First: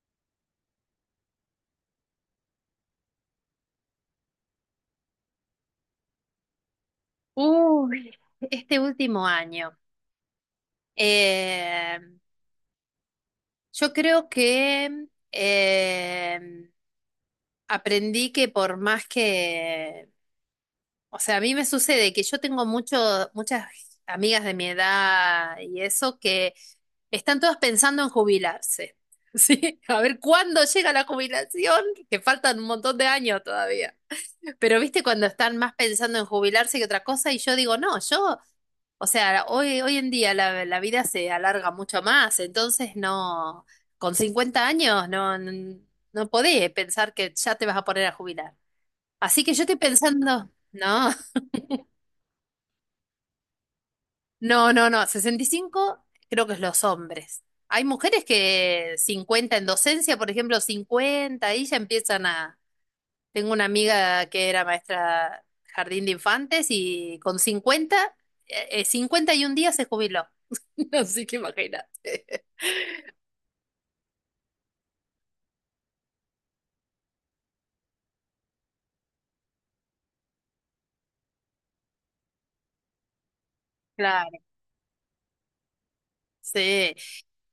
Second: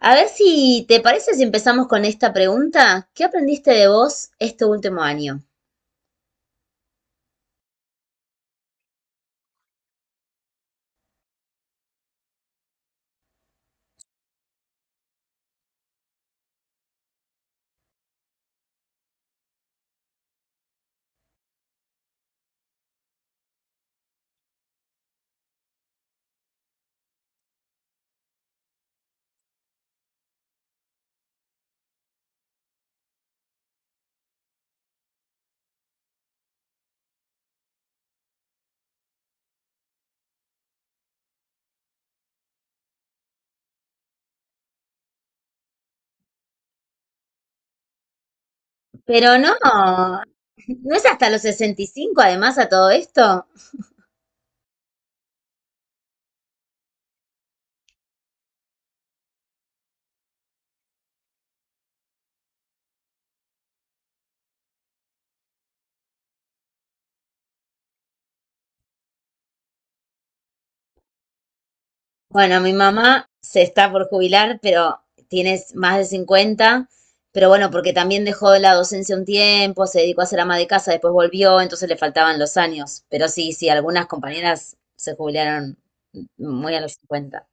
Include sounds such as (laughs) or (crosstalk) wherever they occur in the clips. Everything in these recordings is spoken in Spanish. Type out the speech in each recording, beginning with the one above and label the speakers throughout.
Speaker 1: A ver si te parece si empezamos con esta pregunta. ¿Qué aprendiste de vos este último año?
Speaker 2: Uy, este último año. Eh, yo creo que aprendí que por más que, o sea, a mí me sucede que yo tengo muchas amigas de mi edad y eso que están todas pensando en jubilarse. (laughs) Sí, a ver cuándo llega la jubilación, que faltan un montón de años todavía. Pero viste cuando están más pensando en jubilarse que otra cosa y yo digo, no, yo, o sea, hoy en día la vida se alarga mucho más, entonces no, con 50 años no, no podés pensar que ya te vas a poner a jubilar.
Speaker 1: Pero
Speaker 2: Así
Speaker 1: no,
Speaker 2: que yo estoy pensando,
Speaker 1: no es
Speaker 2: no,
Speaker 1: hasta los 65. Además a todo esto.
Speaker 2: (laughs) no, 65 creo que es los hombres. Hay mujeres que 50 en docencia, por ejemplo, 50 y ya empiezan a, tengo una amiga que era maestra jardín de infantes y con 50, 51 días se jubiló. (laughs) Así que imagínate.
Speaker 1: Bueno, mi mamá se está por jubilar, pero tienes más de 50. Pero bueno, porque también dejó la docencia un tiempo, se dedicó a ser ama de casa, después volvió, entonces le faltaban los años. Pero sí, sí, algunas
Speaker 2: Claro.
Speaker 1: compañeras se jubilaron muy a los
Speaker 2: Sí,
Speaker 1: 50.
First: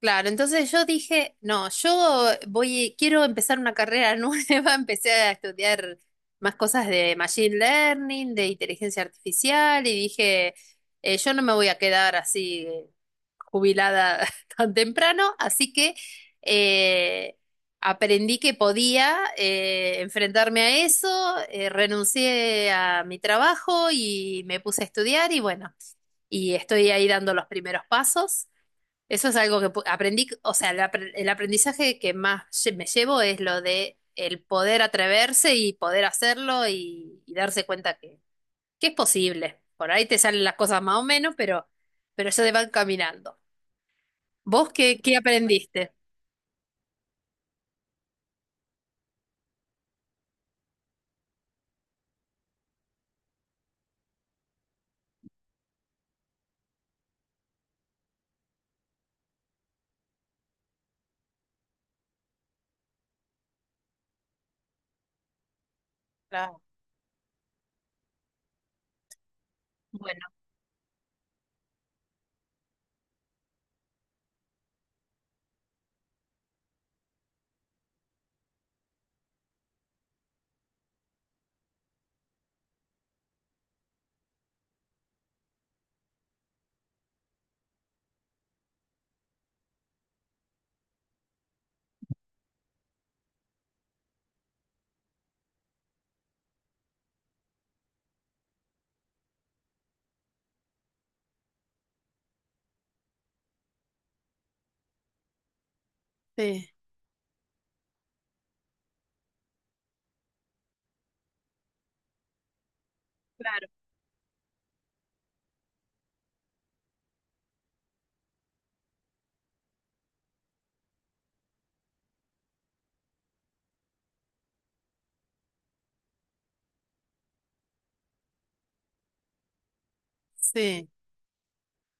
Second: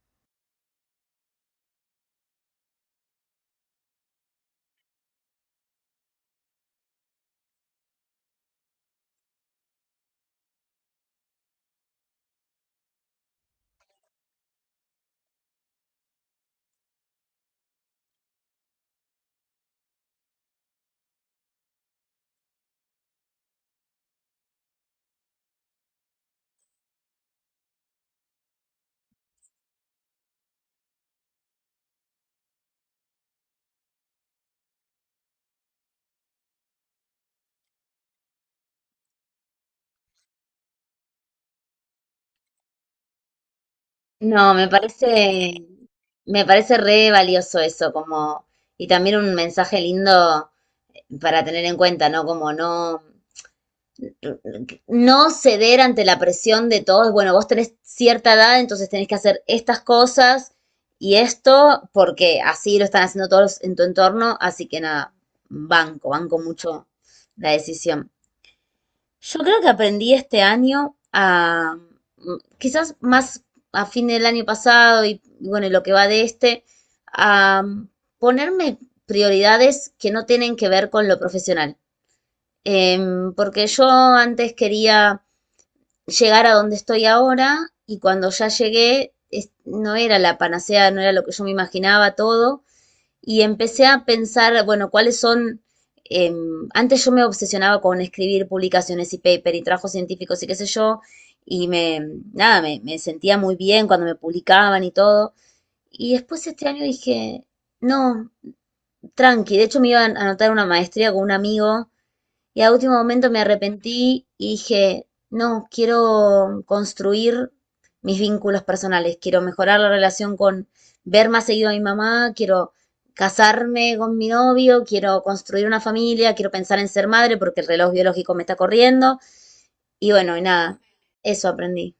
Speaker 2: claro, entonces yo dije, no, yo voy, quiero empezar una carrera (laughs) nueva, empecé a estudiar más cosas de machine learning, de inteligencia artificial, y dije, yo no me voy a quedar así, jubilada (laughs) tan temprano, así que eh, aprendí que podía, enfrentarme a eso, renuncié a mi trabajo y me puse a estudiar y bueno, y estoy ahí dando los primeros pasos. Eso es algo que aprendí, o sea, el el aprendizaje que más me llevo es lo de el poder atreverse y poder hacerlo y darse cuenta que es posible. Por ahí te salen las cosas más o menos, pero ya te van caminando.
Speaker 1: No,
Speaker 2: ¿Vos qué, qué aprendiste?
Speaker 1: me parece re valioso eso, como, y también un mensaje lindo para tener en cuenta, ¿no? Como no, no ceder ante la presión de todos. Bueno, vos tenés cierta edad, entonces tenés que hacer estas cosas y esto, porque así lo están haciendo todos en tu entorno, así que nada, banco, banco
Speaker 2: Claro,
Speaker 1: mucho la decisión. Yo creo que aprendí
Speaker 2: bueno,
Speaker 1: este año a, quizás más a fin del año pasado y bueno, y lo que va de este, a ponerme prioridades que no tienen que ver con lo profesional. Porque yo antes quería llegar a donde estoy ahora y cuando ya llegué no era la panacea, no era lo que yo me imaginaba todo y empecé a pensar, bueno, cuáles son... eh, Antes yo me obsesionaba con escribir publicaciones y paper y trabajos científicos y qué sé yo, y me, nada, me sentía muy bien cuando me publicaban y todo. Y después este
Speaker 2: sí,
Speaker 1: año dije, no, tranqui, de hecho me iba a anotar una maestría con un amigo y a último momento me
Speaker 2: claro.
Speaker 1: arrepentí y dije, no, quiero construir mis vínculos personales, quiero mejorar la relación con ver más seguido a mi mamá, quiero casarme con mi novio, quiero construir una familia, quiero pensar en ser madre porque el reloj biológico me está corriendo. Y bueno, y nada,
Speaker 2: Sí.
Speaker 1: eso aprendí.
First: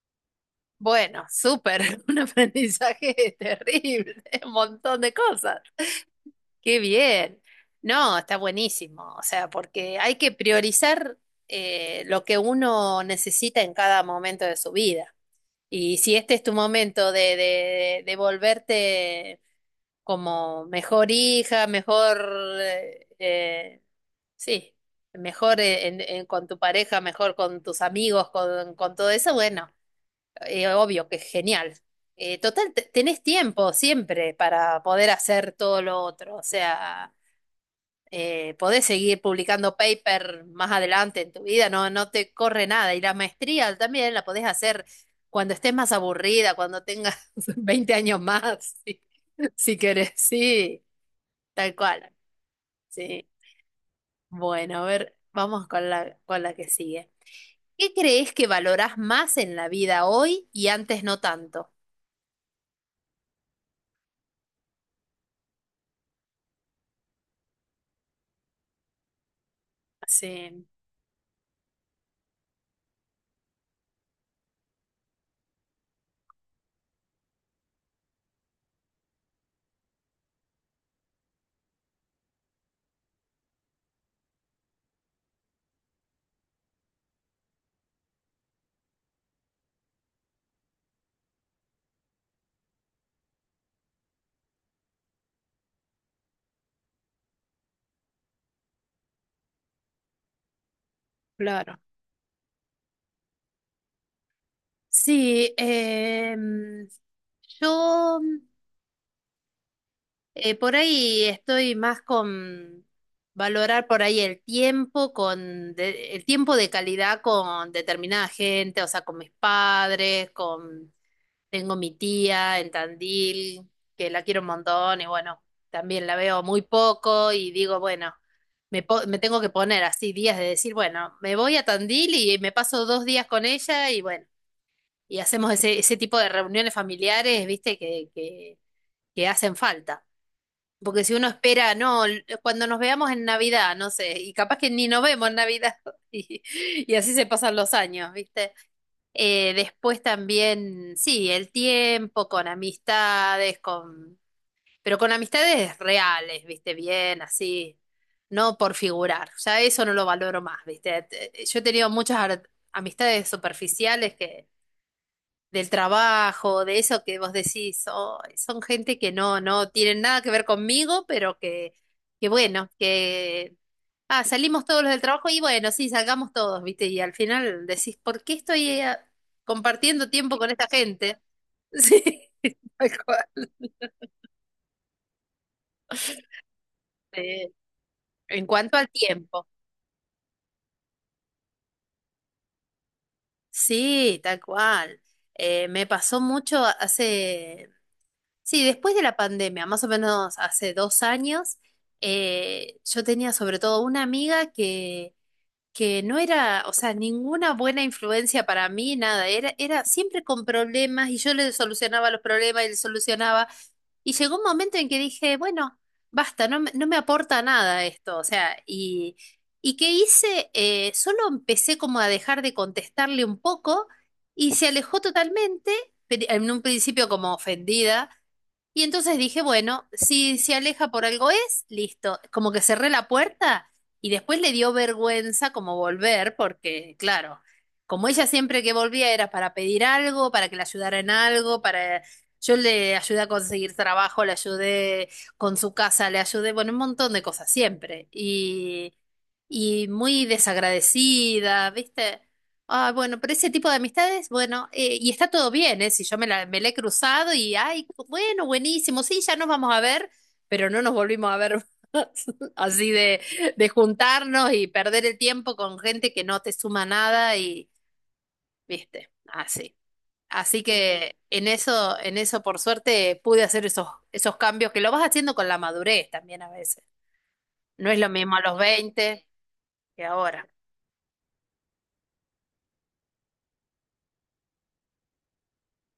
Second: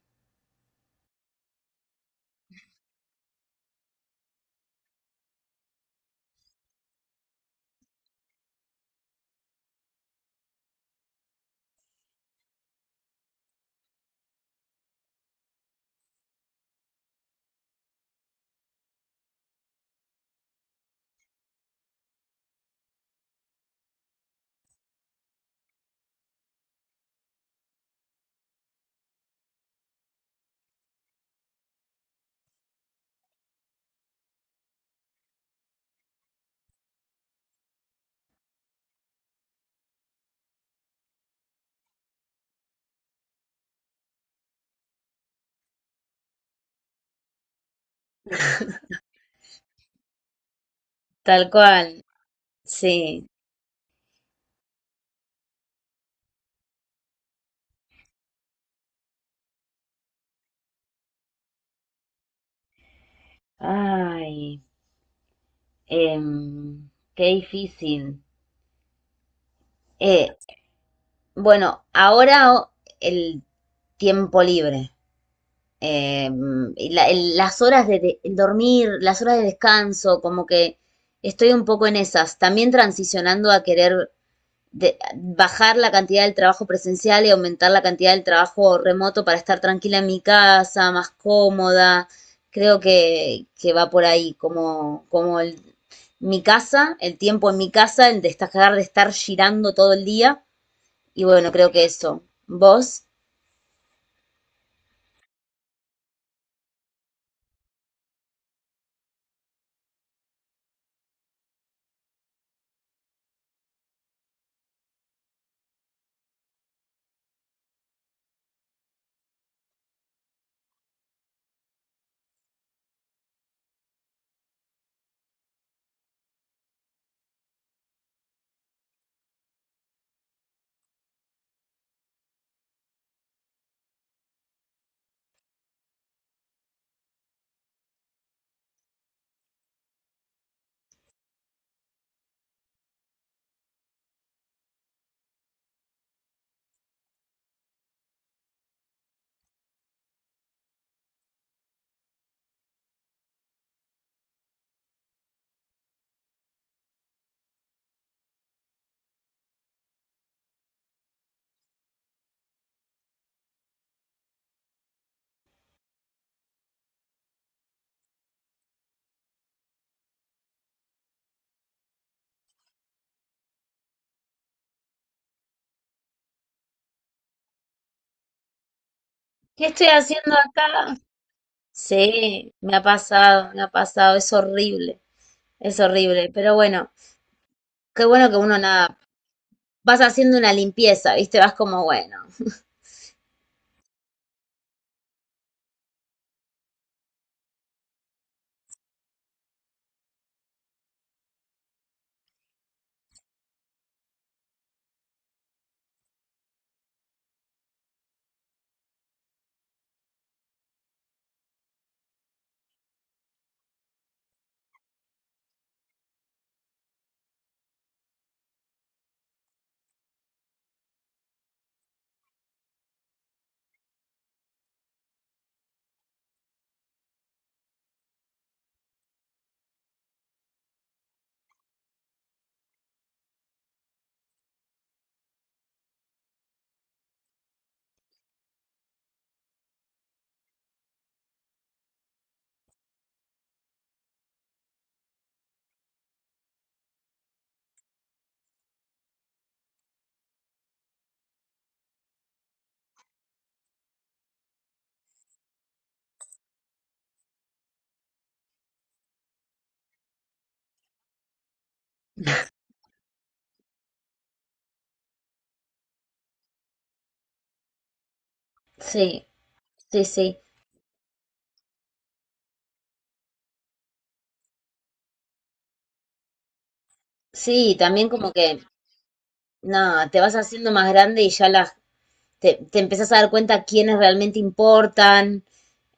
Speaker 2: Bueno, súper, (laughs) un aprendizaje terrible, un montón de cosas. Qué bien. No, está buenísimo. O sea, porque hay que priorizar, lo que uno necesita en cada momento de su vida. Y si este es tu momento de volverte como mejor hija, mejor, eh, eh, sí, mejor con tu pareja, mejor con tus amigos, con todo eso, bueno, obvio que es genial. Total, tenés tiempo siempre para poder hacer todo lo otro, o sea, podés seguir publicando paper más adelante en tu vida, no, no te corre nada. Y la maestría también la podés hacer cuando estés más aburrida, cuando tengas (laughs) 20 años más, si, si querés. Sí,
Speaker 1: Tal
Speaker 2: tal
Speaker 1: cual,
Speaker 2: cual.
Speaker 1: sí.
Speaker 2: Sí. Bueno, a ver, vamos con con la que sigue. ¿Qué crees que valorás más en la vida hoy y antes no tanto?
Speaker 1: Ay, em, qué difícil. Eh,
Speaker 2: Sí,
Speaker 1: bueno, ahora el tiempo libre. Eh, las horas de, el dormir, las horas de descanso, como que estoy un poco en esas. También transicionando a querer bajar la cantidad del trabajo presencial y aumentar la cantidad del trabajo remoto para estar tranquila en mi casa, más cómoda. Creo que va por ahí, como, como mi casa, el tiempo en mi casa, el destacar de estar girando todo el día. Y bueno, creo
Speaker 2: claro.
Speaker 1: que eso. ¿Vos?
Speaker 2: Sí, yo, por ahí estoy más con valorar por ahí el tiempo con el tiempo de calidad con determinada gente, o sea, con mis padres, con, tengo mi tía en Tandil, que la quiero un montón y bueno, también la veo muy poco y digo, bueno, me tengo que poner así días de decir, bueno, me voy a Tandil y me paso 2 días con ella y bueno, y hacemos ese, ese tipo de reuniones familiares, viste, que hacen falta. Porque si uno espera, no, cuando nos veamos en Navidad, no sé, y capaz que ni nos vemos en Navidad, (laughs) y, y así se pasan los años, ¿viste? Después también, sí, el tiempo, con amistades, con, pero con amistades reales, ¿viste? Bien, así, no por figurar, ya eso no lo valoro más, ¿viste? Yo he tenido muchas amistades superficiales que del trabajo, de eso que vos decís, "Oh, son gente que no, no tienen nada que ver conmigo, pero que bueno, que ah, salimos todos los del trabajo y bueno, sí, salgamos todos, ¿viste?" Y al final decís, ¿por qué estoy,
Speaker 1: ¿Qué estoy
Speaker 2: compartiendo
Speaker 1: haciendo
Speaker 2: tiempo con esta
Speaker 1: acá?
Speaker 2: gente? (laughs) Sí,
Speaker 1: Sí,
Speaker 2: tal cual.
Speaker 1: me ha pasado, es horrible, pero bueno,
Speaker 2: Eh,
Speaker 1: qué bueno que
Speaker 2: en
Speaker 1: uno
Speaker 2: cuanto al
Speaker 1: nada,
Speaker 2: tiempo.
Speaker 1: vas haciendo una limpieza, ¿viste? Vas como, bueno,
Speaker 2: Sí, tal cual. Me pasó mucho hace Sí, después de la pandemia, más o menos hace 2 años, yo tenía sobre todo una amiga que no era, o sea, ninguna buena influencia para mí, nada, era siempre con problemas y yo le solucionaba los problemas y le solucionaba. Y llegó un momento en que dije, bueno, basta, no, no me aporta nada esto, o sea, y ¿qué hice? Solo empecé como a dejar de contestarle un poco y se alejó totalmente, pero en un principio como ofendida. Y entonces dije, bueno, si se aleja por algo es, listo, como que cerré la puerta y después le dio vergüenza como volver, porque claro, como ella siempre que volvía era para pedir algo, para que la ayudara en algo, para... Yo le ayudé a conseguir trabajo, le ayudé con su casa, le ayudé, bueno, un montón de cosas siempre. Y muy desagradecida, ¿viste? Ah, bueno, pero ese tipo de amistades, bueno, y está todo bien, ¿eh? Si yo me la he cruzado y, ay, bueno, buenísimo, sí, ya nos vamos a ver, pero no nos volvimos a ver (laughs) más. Así de juntarnos y perder el tiempo con gente que no te suma nada y, viste,
Speaker 1: sí,
Speaker 2: así.
Speaker 1: sí, sí,
Speaker 2: Así que en eso, por suerte, pude hacer esos, esos cambios que lo vas haciendo con la madurez también a veces.
Speaker 1: sí, y
Speaker 2: No es
Speaker 1: también
Speaker 2: lo
Speaker 1: como
Speaker 2: mismo a los
Speaker 1: que,
Speaker 2: veinte que
Speaker 1: no, te vas
Speaker 2: ahora.
Speaker 1: haciendo más grande y ya te empezás a dar cuenta quiénes realmente importan,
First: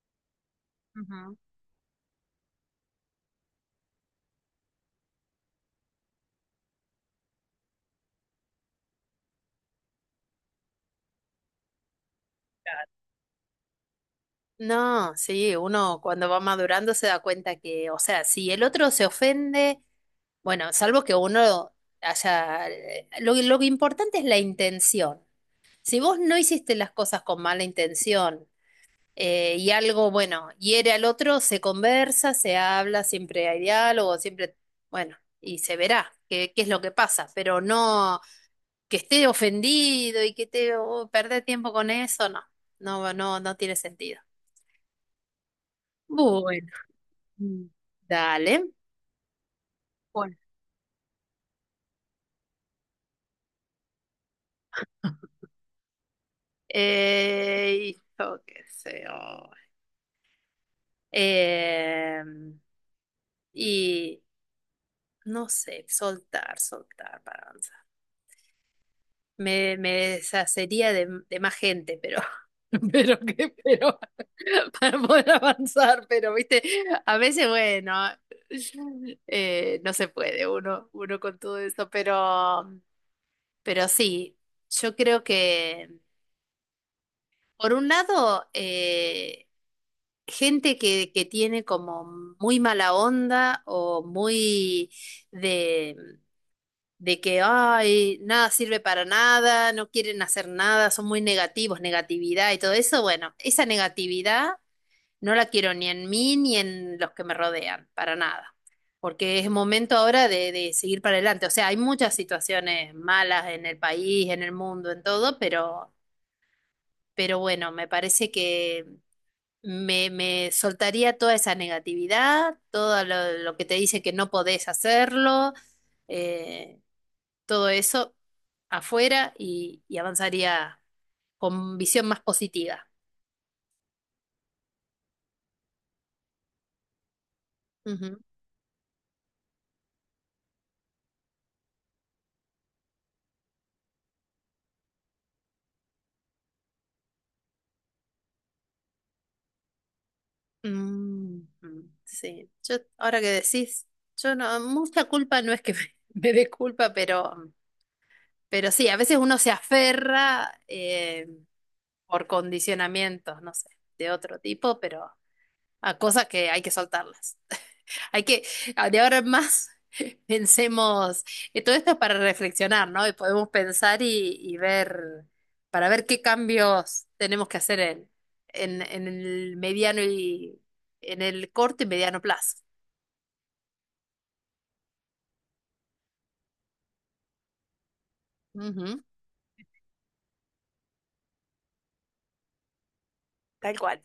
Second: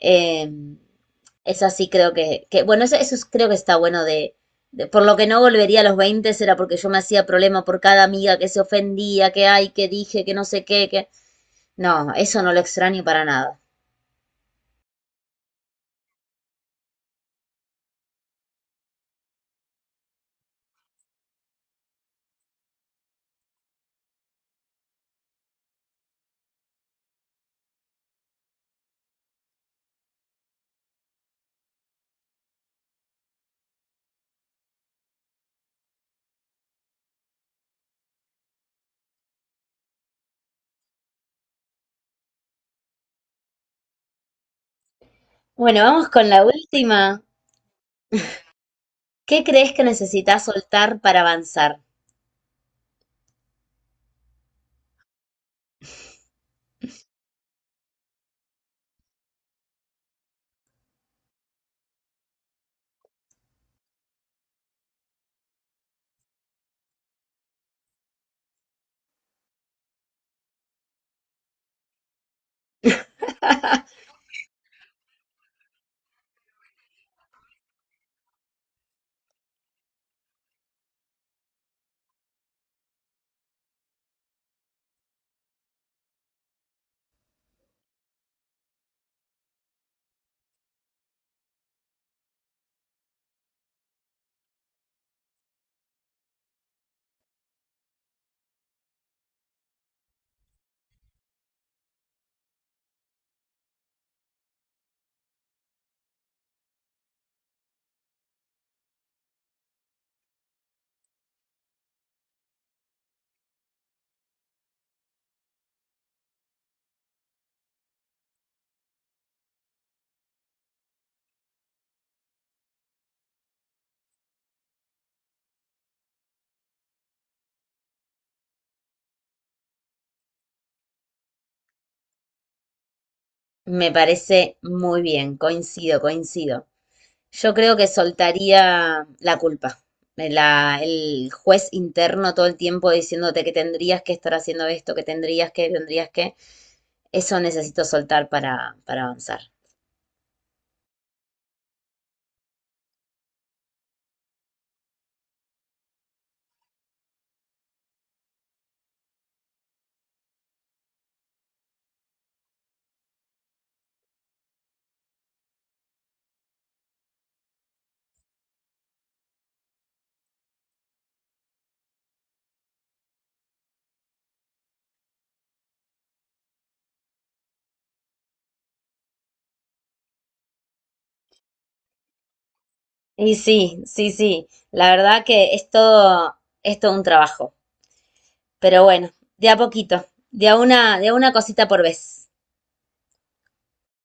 Speaker 1: eh,
Speaker 2: Ujú.
Speaker 1: es así creo que bueno, eso, creo que está bueno de, por lo que no volvería a los 20 era porque yo me hacía problema por cada amiga que se ofendía, que ay, que dije, que no sé qué, que... No, eso no lo extraño para nada.
Speaker 2: No, sí, uno cuando va madurando se da cuenta que, o sea, si el otro se ofende, bueno, salvo que uno haya... Lo importante es la intención. Si vos no hiciste las cosas con mala intención, y algo, bueno, hiere al otro, se conversa, se habla, siempre hay diálogo, siempre, bueno, y se verá qué, qué es lo que pasa, pero no que esté ofendido y que te oh, perder tiempo con eso, no, no tiene sentido.
Speaker 1: Bueno, vamos con la
Speaker 2: Bueno,
Speaker 1: última.
Speaker 2: mm, dale.
Speaker 1: ¿Qué crees que
Speaker 2: Bueno.
Speaker 1: necesitas soltar para avanzar?
Speaker 2: (laughs) Yo qué sé. Oh. Eh, y no sé, soltar, soltar, para, me deshacería de más gente, pero, (laughs) pero que, pero (laughs) para poder avanzar, pero viste, a veces, bueno, no se puede uno, uno con todo eso, pero sí, yo creo que, por un lado, gente que tiene como muy mala onda o muy de que, ay, nada sirve para nada, no quieren hacer nada, son muy negativos, negatividad y todo eso, bueno, esa negatividad no la quiero ni en mí ni en los que me rodean, para nada. Porque es momento ahora de seguir para adelante. O sea, hay muchas situaciones malas en el país, en el mundo, en todo, pero bueno, me parece que me soltaría toda esa negatividad, todo lo que te dice que no podés hacerlo. eh, Todo eso afuera y avanzaría con visión más positiva.
Speaker 1: Me parece muy bien, coincido, coincido. Yo creo que
Speaker 2: Ujú.
Speaker 1: soltaría la culpa. La- el juez interno todo el tiempo diciéndote que tendrías que estar haciendo esto, que tendrías que, tendrías que. Eso necesito soltar para, avanzar.
Speaker 2: Sí, yo ahora que decís, yo no, mucha culpa no es que (laughs) me dé culpa, pero sí, a veces uno se aferra, por condicionamientos, no sé, de otro tipo, pero a cosas que hay que soltarlas. Hay que, ah, de ahora en más, (laughs) pensemos, todo esto es para reflexionar, ¿no? Y podemos pensar y ver, para ver qué cambios tenemos que hacer en el mediano y en el corto y mediano plazo.
Speaker 1: Y sí, sí, sí. La verdad que es todo un trabajo. Pero
Speaker 2: Ujú.
Speaker 1: bueno, de a poquito, de a una cosita por vez.
Speaker 2: Tal cual.